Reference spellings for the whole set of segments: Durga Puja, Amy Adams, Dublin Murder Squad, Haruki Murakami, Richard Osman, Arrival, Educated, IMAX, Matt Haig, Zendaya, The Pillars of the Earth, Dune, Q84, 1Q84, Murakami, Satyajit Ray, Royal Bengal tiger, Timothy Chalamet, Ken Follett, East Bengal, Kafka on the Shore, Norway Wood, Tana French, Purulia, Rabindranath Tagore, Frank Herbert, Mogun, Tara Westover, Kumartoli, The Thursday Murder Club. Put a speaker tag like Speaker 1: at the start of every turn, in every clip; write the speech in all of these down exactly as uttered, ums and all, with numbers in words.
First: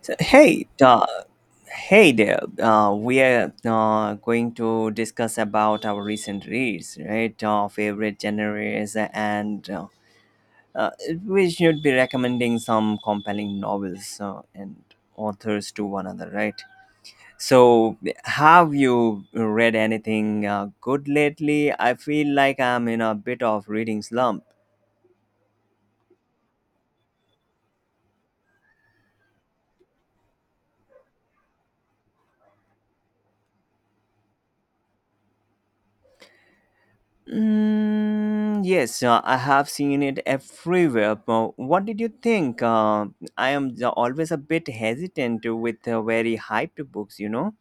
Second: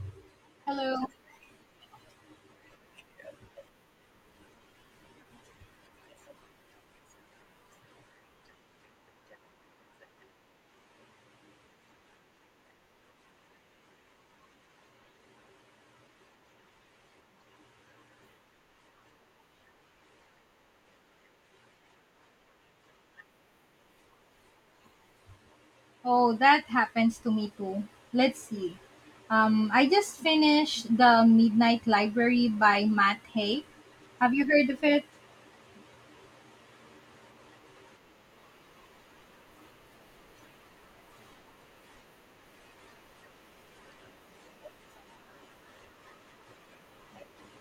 Speaker 1: So, hey,
Speaker 2: Hello.
Speaker 1: uh, hey there. Uh, we are uh, going to discuss about our recent reads, right? Our favorite genres, and uh, uh, we should be recommending some compelling novels uh, and authors to one another, right? So, have you read anything uh, good lately? I feel like I'm in a bit of reading slump.
Speaker 2: Oh, that happens to me too. Let's see. Um, I just finished The Midnight Library by Matt Haig. Have you heard of it?
Speaker 1: Mm, yes, uh, I have seen it everywhere. But what did you think? Uh, I am the- always a bit hesitant with uh, very hyped books, you know?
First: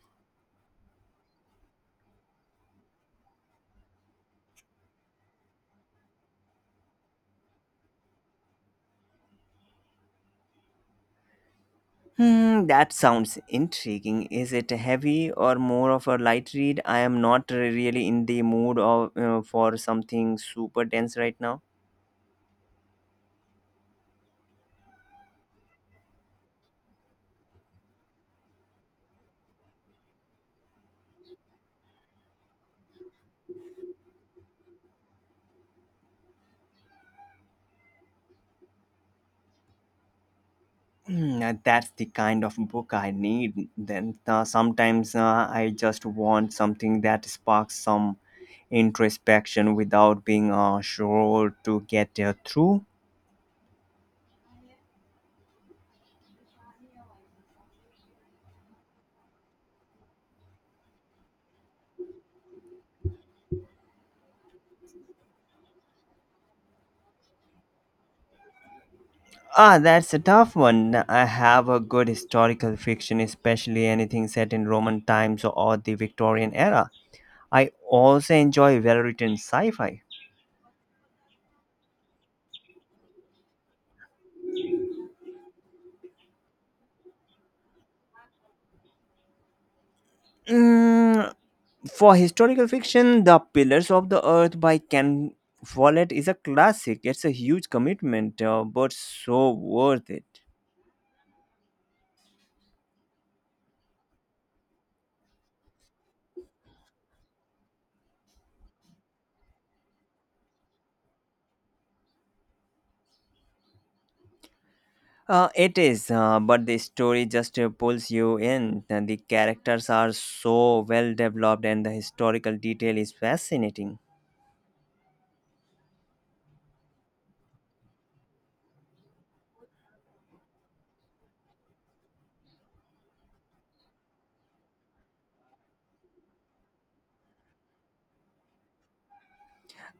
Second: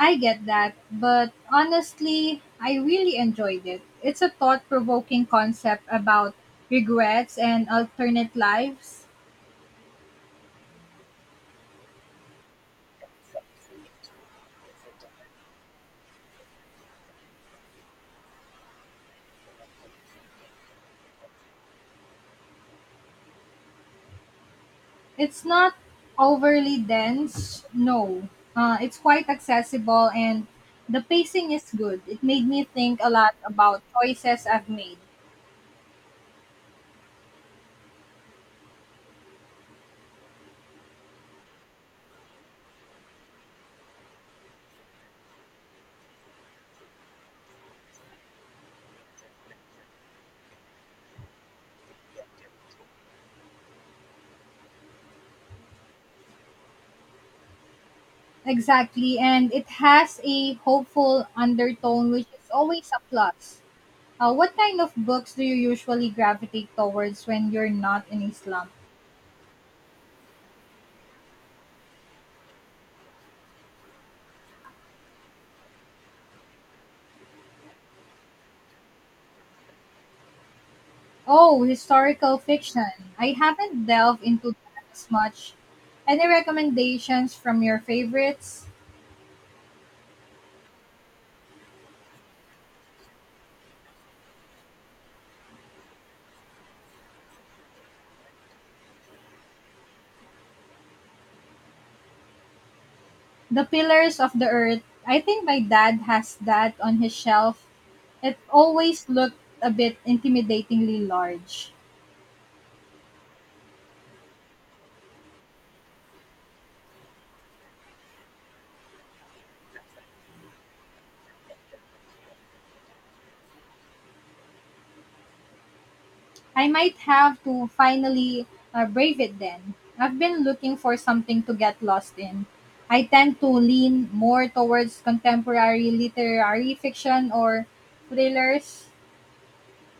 Speaker 2: I get that, but honestly, I really enjoyed it. It's a thought provoking concept about regrets and alternate lives.
Speaker 1: Hmm, that sounds intriguing. Is it heavy or more of a light read? I am not really in the mood of, uh, for something super dense right now.
Speaker 2: It's not overly dense, no. Uh, it's quite accessible and the pacing is good. It made me think a lot about choices I've made.
Speaker 1: Hmm, uh, that's the kind of book I need. Then uh, sometimes uh, I just want something that sparks some introspection without being uh, sure to get uh, through?
Speaker 2: Exactly, and it has a hopeful undertone, which is always a plus. Uh, what kind of books do you usually gravitate towards when you're not in a slump?
Speaker 1: Ah, that's a tough one. I have a good historical fiction, especially anything set in Roman times or the Victorian era. I also enjoy well written sci fi.
Speaker 2: Oh, historical fiction. I haven't delved into that as much. Any recommendations from your favorites?
Speaker 1: Mm, for historical fiction, The Pillars of the Earth by Ken Follett is a classic. It's a huge commitment, uh, but so worth it.
Speaker 2: The Pillars of the Earth. I think my dad has that on his shelf. It always looked a bit intimidatingly large.
Speaker 1: Uh, it is, uh, but the story just uh, pulls you in. And the characters are so well developed, and the historical detail is fascinating.
Speaker 2: I might have to finally uh, brave it then. I've been looking for something to get lost in. I tend to lean more towards contemporary literary fiction or thrillers.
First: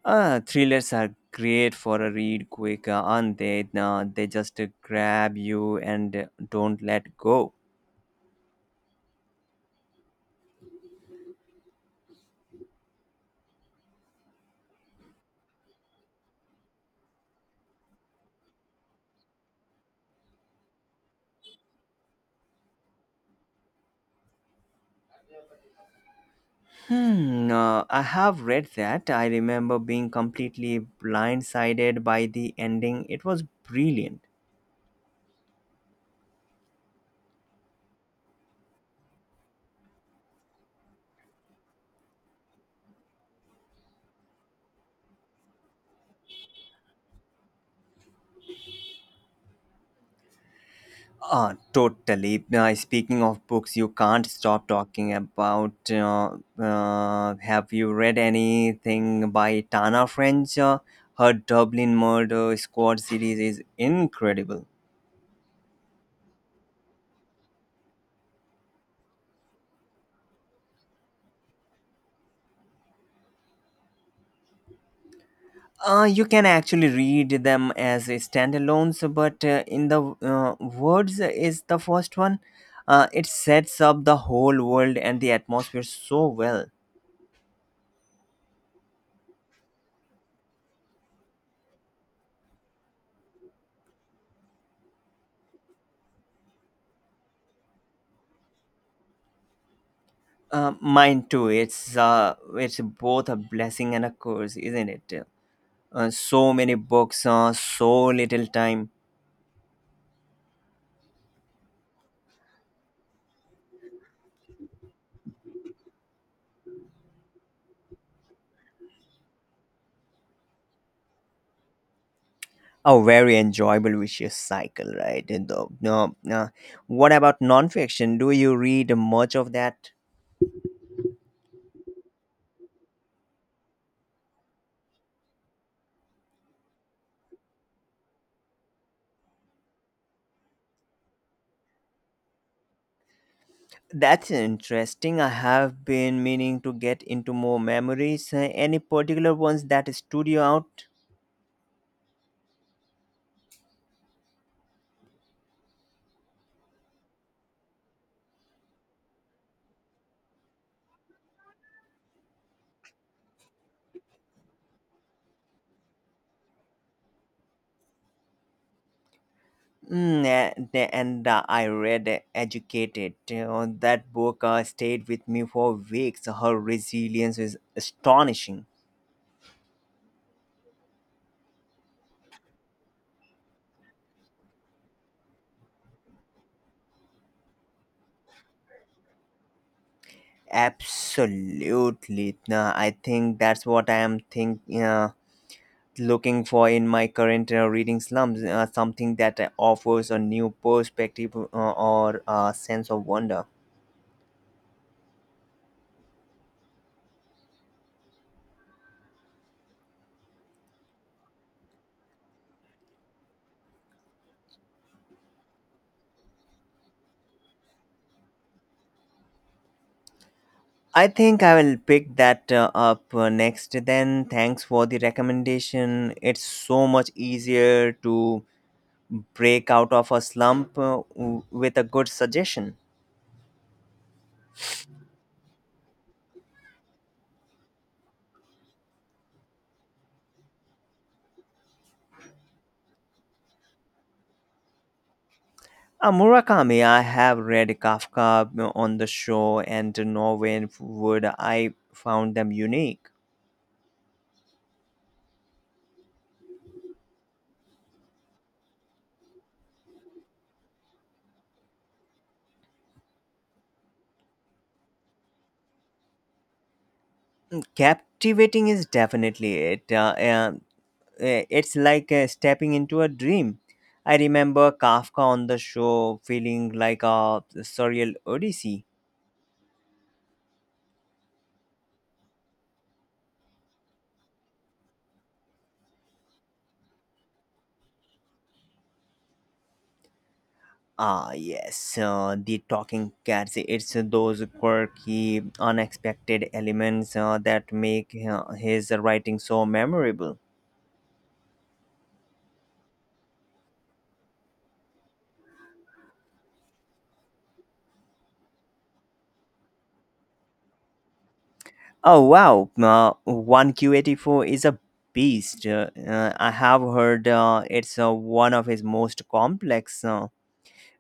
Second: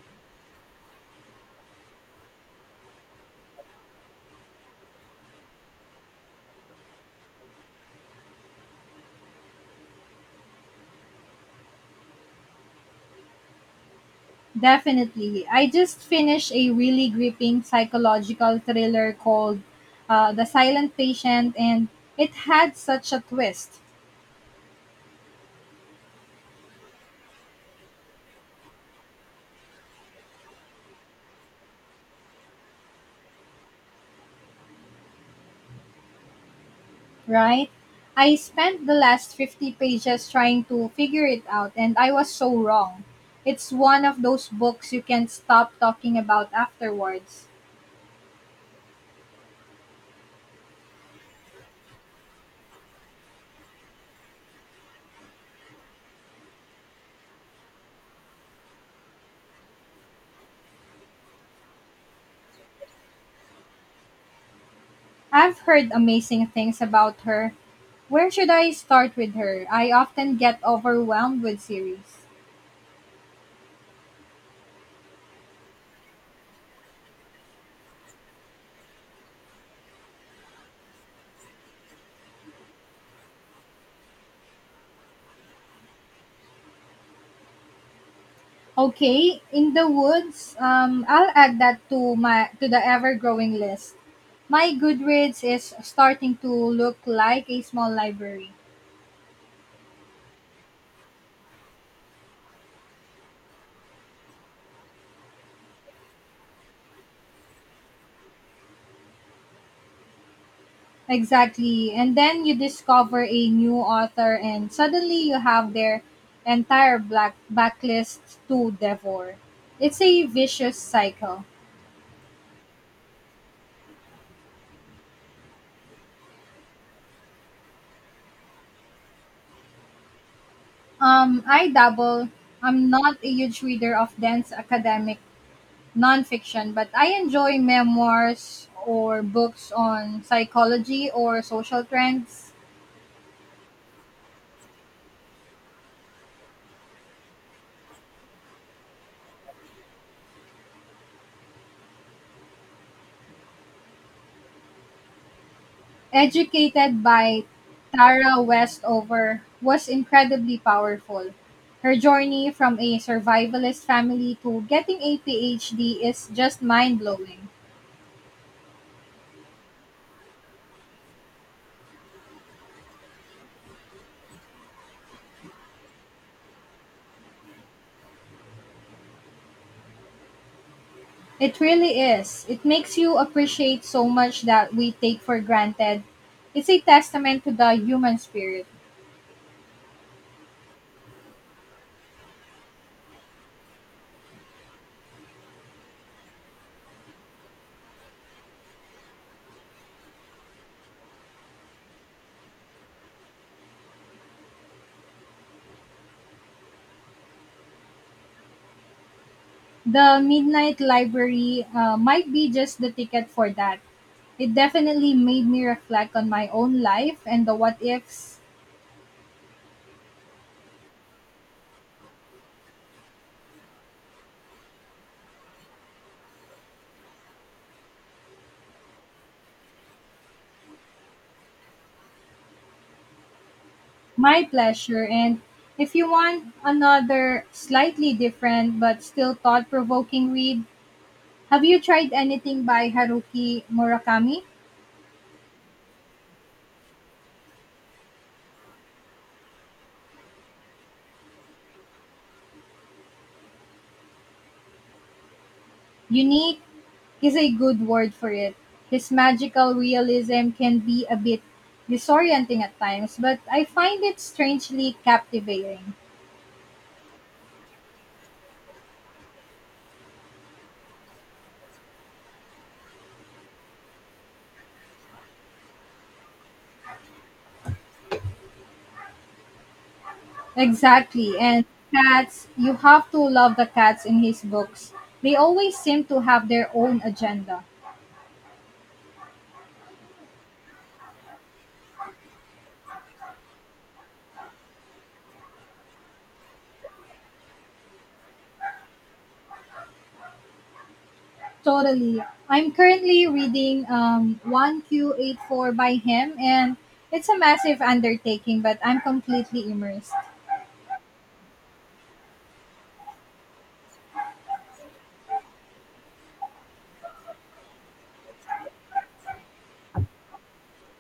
Speaker 1: Uh, thrillers are great for a read quick, uh, not they uh, they just uh, grab you and uh, don't let go.
Speaker 2: Definitely. I just finished a really gripping psychological thriller called uh, The Silent Patient, and it had such a twist.
Speaker 1: Hmm, uh, I have read that. I remember being completely blindsided by the ending. It was brilliant.
Speaker 2: Right? I spent the last fifty pages trying to figure it out, and I was so wrong. It's one of those books you can't stop talking about afterwards.
Speaker 1: Uh, totally. Uh, speaking of books, you can't stop talking about. Uh, uh, have you read anything by Tana French? Uh, her Dublin Murder Squad series is incredible.
Speaker 2: I've heard amazing things about her. Where should I start with her? I often get overwhelmed with series.
Speaker 1: Uh, you can actually read them as standalones, but uh, in the uh, words is the first one. Uh, it sets up the whole world and the atmosphere so well.
Speaker 2: Okay, in the woods. Um, I'll add that to my to the ever-growing list. My Goodreads is starting to look like a small library.
Speaker 1: Uh, mine too. It's uh, it's both a blessing and a curse, isn't it? Uh, so many books, uh, so little time.
Speaker 2: Exactly. And then you discover a new author, and suddenly you have their entire black backlist to devour. It's a vicious cycle.
Speaker 1: A very enjoyable vicious cycle, right? And the, no, no. What about nonfiction? Do you read much of that?
Speaker 2: Um, I dabble. I'm not a huge reader of dense academic nonfiction, but I enjoy memoirs or books on psychology or social trends.
Speaker 1: That's interesting. I have been meaning to get into more memories. Uh, Any particular ones that stood you out?
Speaker 2: Educated by Tara Westover, was incredibly powerful. Her journey from a survivalist family to getting a PhD is just mind blowing.
Speaker 1: Mm, and and, uh, I read uh, Educated. Uh, that book uh, stayed with me for weeks. Her resilience is astonishing.
Speaker 2: It really is. It makes you appreciate so much that we take for granted. It's a testament to the human spirit.
Speaker 1: Absolutely. No, I think that's what I am think uh, looking for in my current uh, reading slums. uh, Something that uh, offers a new perspective uh, or a sense of wonder.
Speaker 2: The Midnight Library uh, might be just the ticket for that. It definitely made me reflect on my own life and the what ifs.
Speaker 1: I think I will pick that uh, up uh, next then. Thanks for the recommendation. It's so much easier to break out of a slump uh, w- with a good suggestion.
Speaker 2: My pleasure. And if you want another slightly different but still thought provoking read, have you tried anything by Haruki Murakami?
Speaker 1: Uh, Murakami, I have read Kafka on the Shore and Norway Wood. I found them unique.
Speaker 2: Unique is a good word for it. His magical realism can be a bit disorienting at times, but I find it strangely captivating.
Speaker 1: Captivating is definitely it. Uh, uh, uh, it's like uh, stepping into a dream. I remember Kafka on the Shore feeling like a surreal odyssey.
Speaker 2: Exactly. And cats, you have to love the cats in his books. They always seem to have their own agenda.
Speaker 1: Ah, yes, uh, the talking cats. It's those quirky, unexpected elements uh, that make uh, his writing so memorable.
Speaker 2: Totally. I'm currently reading um, one Q eighty-four by him, and it's a massive undertaking, but I'm completely immersed.
Speaker 1: Oh wow, uh, one Q eighty-four is a beast. Uh, uh, I have heard uh, it's uh, one of his most complex. Uh,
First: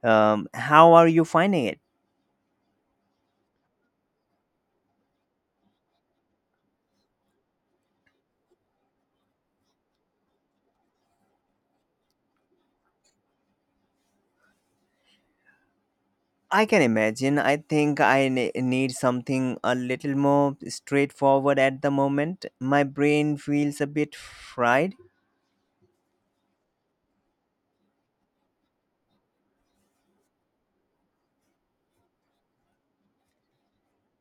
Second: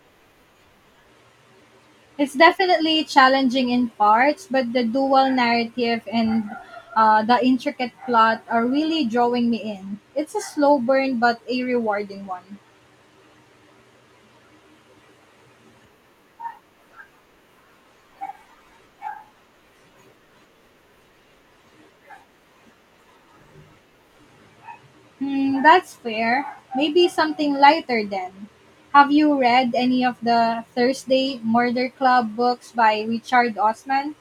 Speaker 1: um, How are you finding it?
Speaker 2: It's definitely challenging in parts, but the dual narrative and uh, the intricate plot are really drawing me in. It's a slow burn, but a rewarding one.
Speaker 1: I can imagine. I think I ne- need something a little more straightforward at the moment. My brain feels a bit fried.
Speaker 2: Hmm, that's fair. Maybe something lighter then. Have you read any of the Thursday Murder Club books by Richard Osman?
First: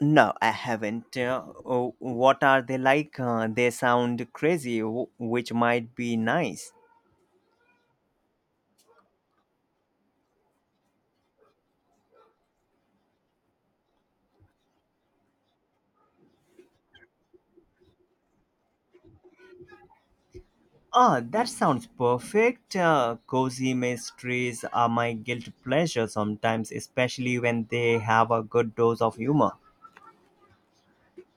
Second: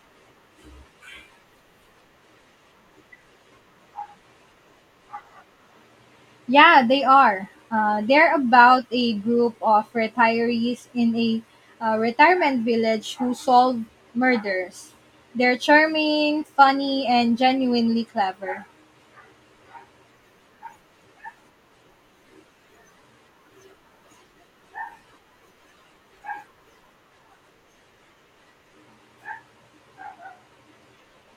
Speaker 1: No, I haven't. Uh, oh, what are they like? Uh, they sound crazy, wh- which might be nice.
Speaker 2: Yeah, they are. Uh, they're about a group of retirees in a uh, retirement village who solve murders. They're charming, funny, and genuinely clever.
Speaker 1: Ah, that sounds perfect. Uh, cozy mysteries are my guilty pleasure sometimes, especially when they have a good dose of humor.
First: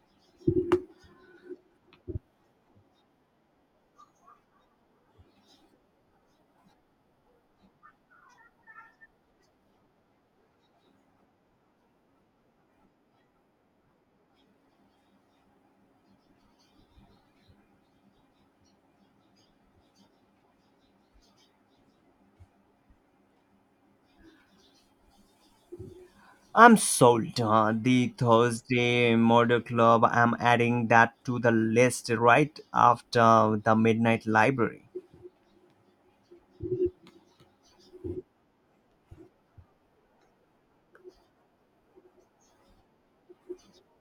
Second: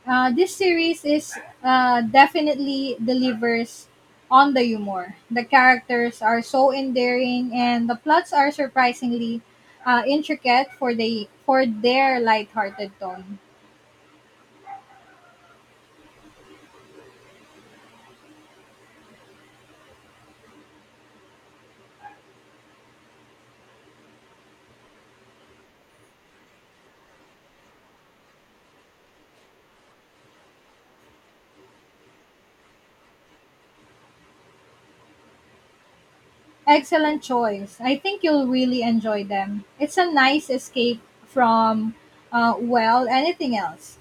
Speaker 2: Uh, this series is uh, definitely delivers on the humor. The characters are so endearing, and the plots are surprisingly uh, intricate for the for their lighthearted tone.
Speaker 1: I'm sold. Uh, The Thursday Murder Club, I'm adding that to the list right after the Midnight Library.
Speaker 2: Excellent choice. I think you'll really enjoy them. It's a nice escape from, uh, well, anything else.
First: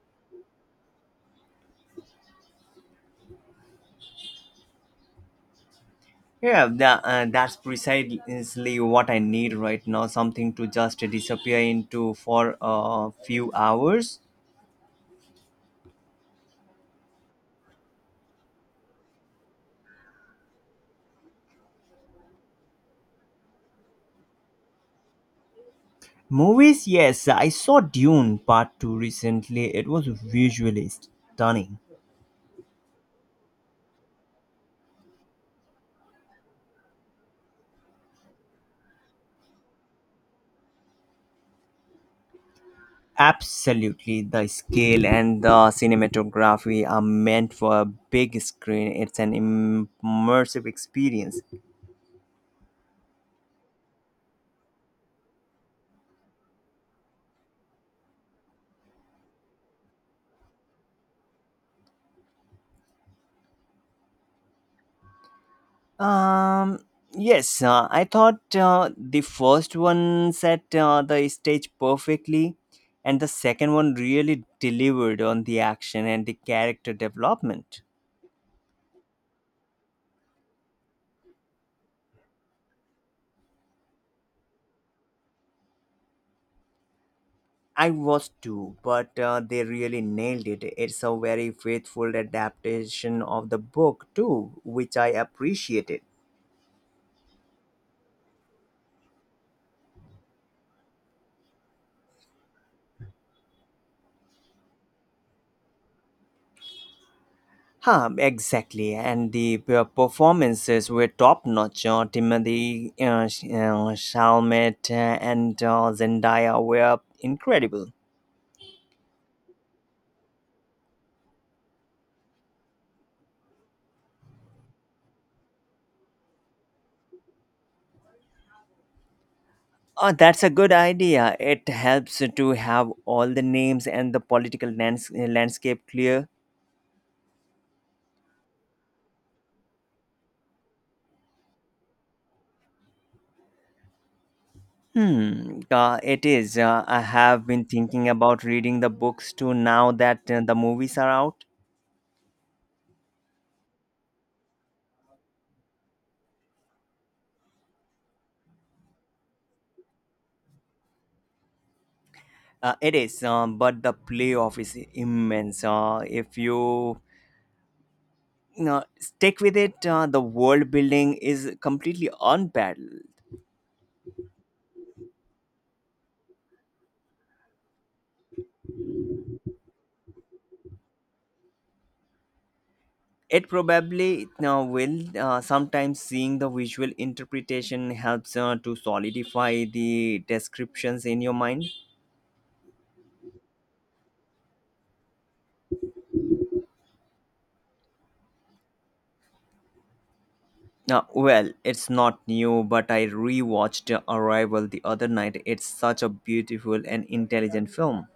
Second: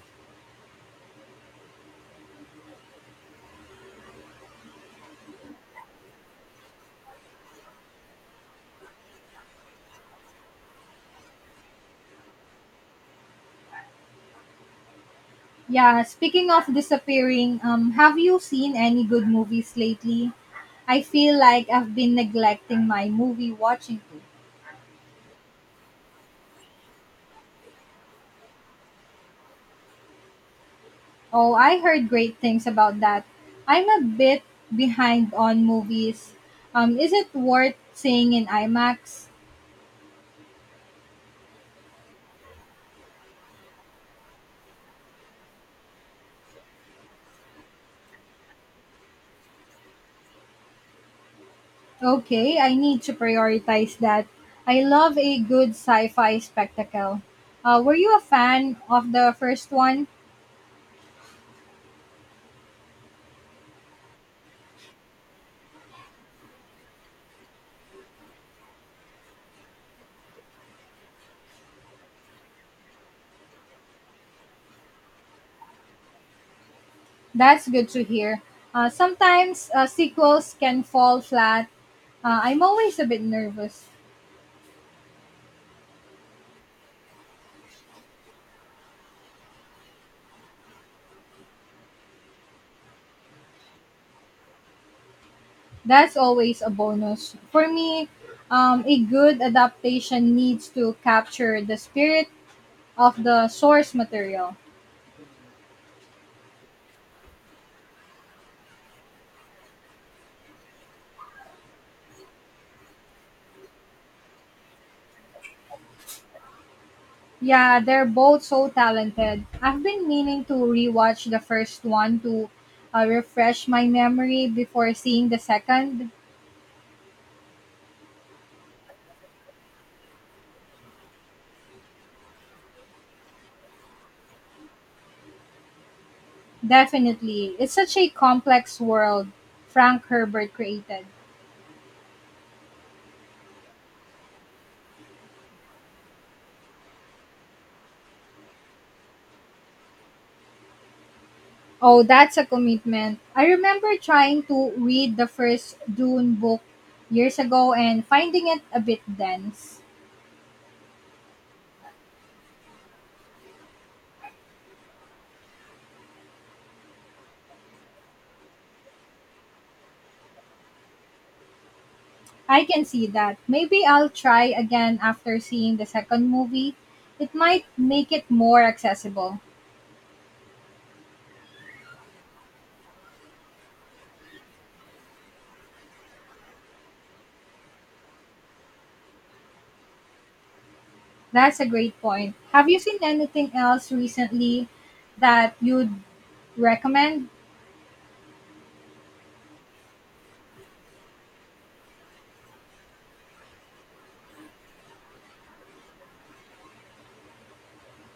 Speaker 1: Yeah, tha- uh, that's precisely what I need right now something to just disappear into for a few hours.
Speaker 2: Yeah, speaking of disappearing, um, have you seen any good movies lately? I feel like I've been neglecting my movie watching too.
Speaker 1: Movies, yes, I saw Dune Part part two recently. It was visually
Speaker 2: Oh,
Speaker 1: stunning.
Speaker 2: I heard great things about that. I'm a bit behind on movies. Um, is it worth seeing in IMAX?
Speaker 1: Absolutely, the scale and the cinematography are meant for a big screen. It's an im- immersive experience.
Speaker 2: Okay, I need to prioritize that. I love a good sci-fi spectacle. Uh, were you a fan of the first one?
Speaker 1: Um, yes, uh, I thought uh, the first one set uh, the stage perfectly, and the second one really delivered on the action and the character
Speaker 2: That's
Speaker 1: development.
Speaker 2: good to hear. Uh, sometimes uh, sequels can fall flat. Uh, I'm always a bit nervous.
Speaker 1: I was too, but uh, they really nailed it. It's a very faithful adaptation of the book too, which I appreciated.
Speaker 2: That's always a bonus. For me, um, a good adaptation needs to capture the spirit of the source material.
Speaker 1: Huh, exactly. And the p- performances were top notch. Uh, Timothy uh, Sh- uh, Chalamet uh, and uh, Zendaya were
Speaker 2: Yeah,
Speaker 1: incredible.
Speaker 2: they're both so talented. I've been meaning to rewatch the first one to uh, refresh my memory before seeing the second.
Speaker 1: Oh, that's a good idea. It helps to have all the names and the political lands- uh, landscape clear.
Speaker 2: Definitely. It's such a complex world Frank Herbert created.
Speaker 1: Hmm, uh, it is. Uh, I have been thinking about reading the books too now that uh, the movies are out.
Speaker 2: Oh, that's a commitment. I remember trying to read the first Dune book years ago and finding it a bit dense.
Speaker 1: Uh, it is, um, but the payoff is immense. Uh, if you, you know, stick with it, uh, the world building is completely
Speaker 2: I can
Speaker 1: unparalleled.
Speaker 2: see that. Maybe I'll try again after seeing the second movie. It might make it more accessible.
Speaker 1: It probably uh, will. Uh, sometimes seeing the visual interpretation helps uh, to solidify the descriptions in your
Speaker 2: That's
Speaker 1: mind.
Speaker 2: a great point. Have you seen anything else recently that you'd recommend?
Speaker 1: Uh, well, it's not new, but I rewatched Arrival the other night. It's such a beautiful and intelligent film.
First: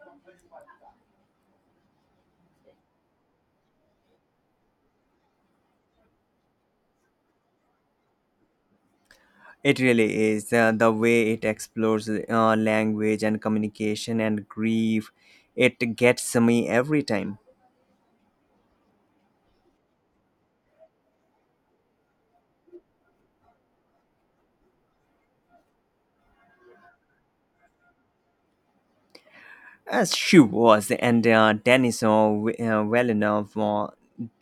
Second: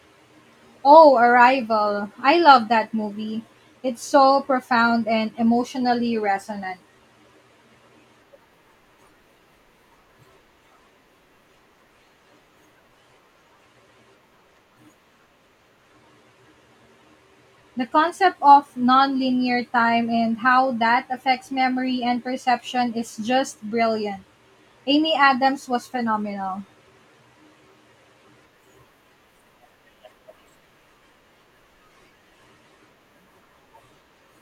Speaker 2: Oh, Arrival. I love that movie. It's so profound and emotionally resonant.
Speaker 1: It really is. Uh, the way it explores uh, language and communication and grief, it gets me every time.
Speaker 2: The concept of nonlinear time and how that affects memory and perception is just brilliant. Amy Adams was phenomenal.
Speaker 1: As she was, and uh, Denis uh, w- uh, Villeneuve uh,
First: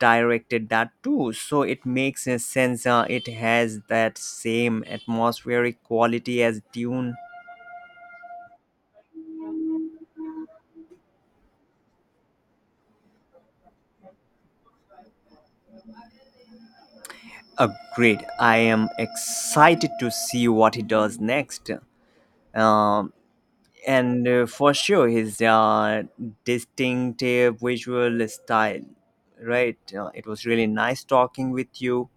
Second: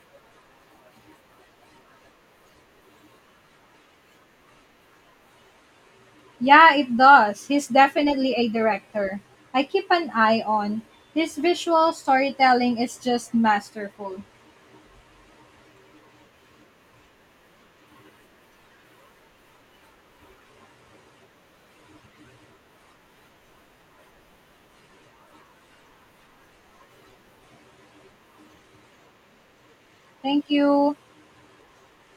Speaker 1: directed that too, so it makes a sense. Uh, it has that same atmospheric quality as
Speaker 2: Yeah, it
Speaker 1: Dune.
Speaker 2: does. He's definitely a director I keep an eye on. His visual storytelling is just masterful.
Speaker 1: Agreed. I am excited to see what he does next. Um, and uh, for sure, his uh, distinctive visual style, right? Uh, it was
Speaker 2: Thank
Speaker 1: really
Speaker 2: you.
Speaker 1: nice talking with you.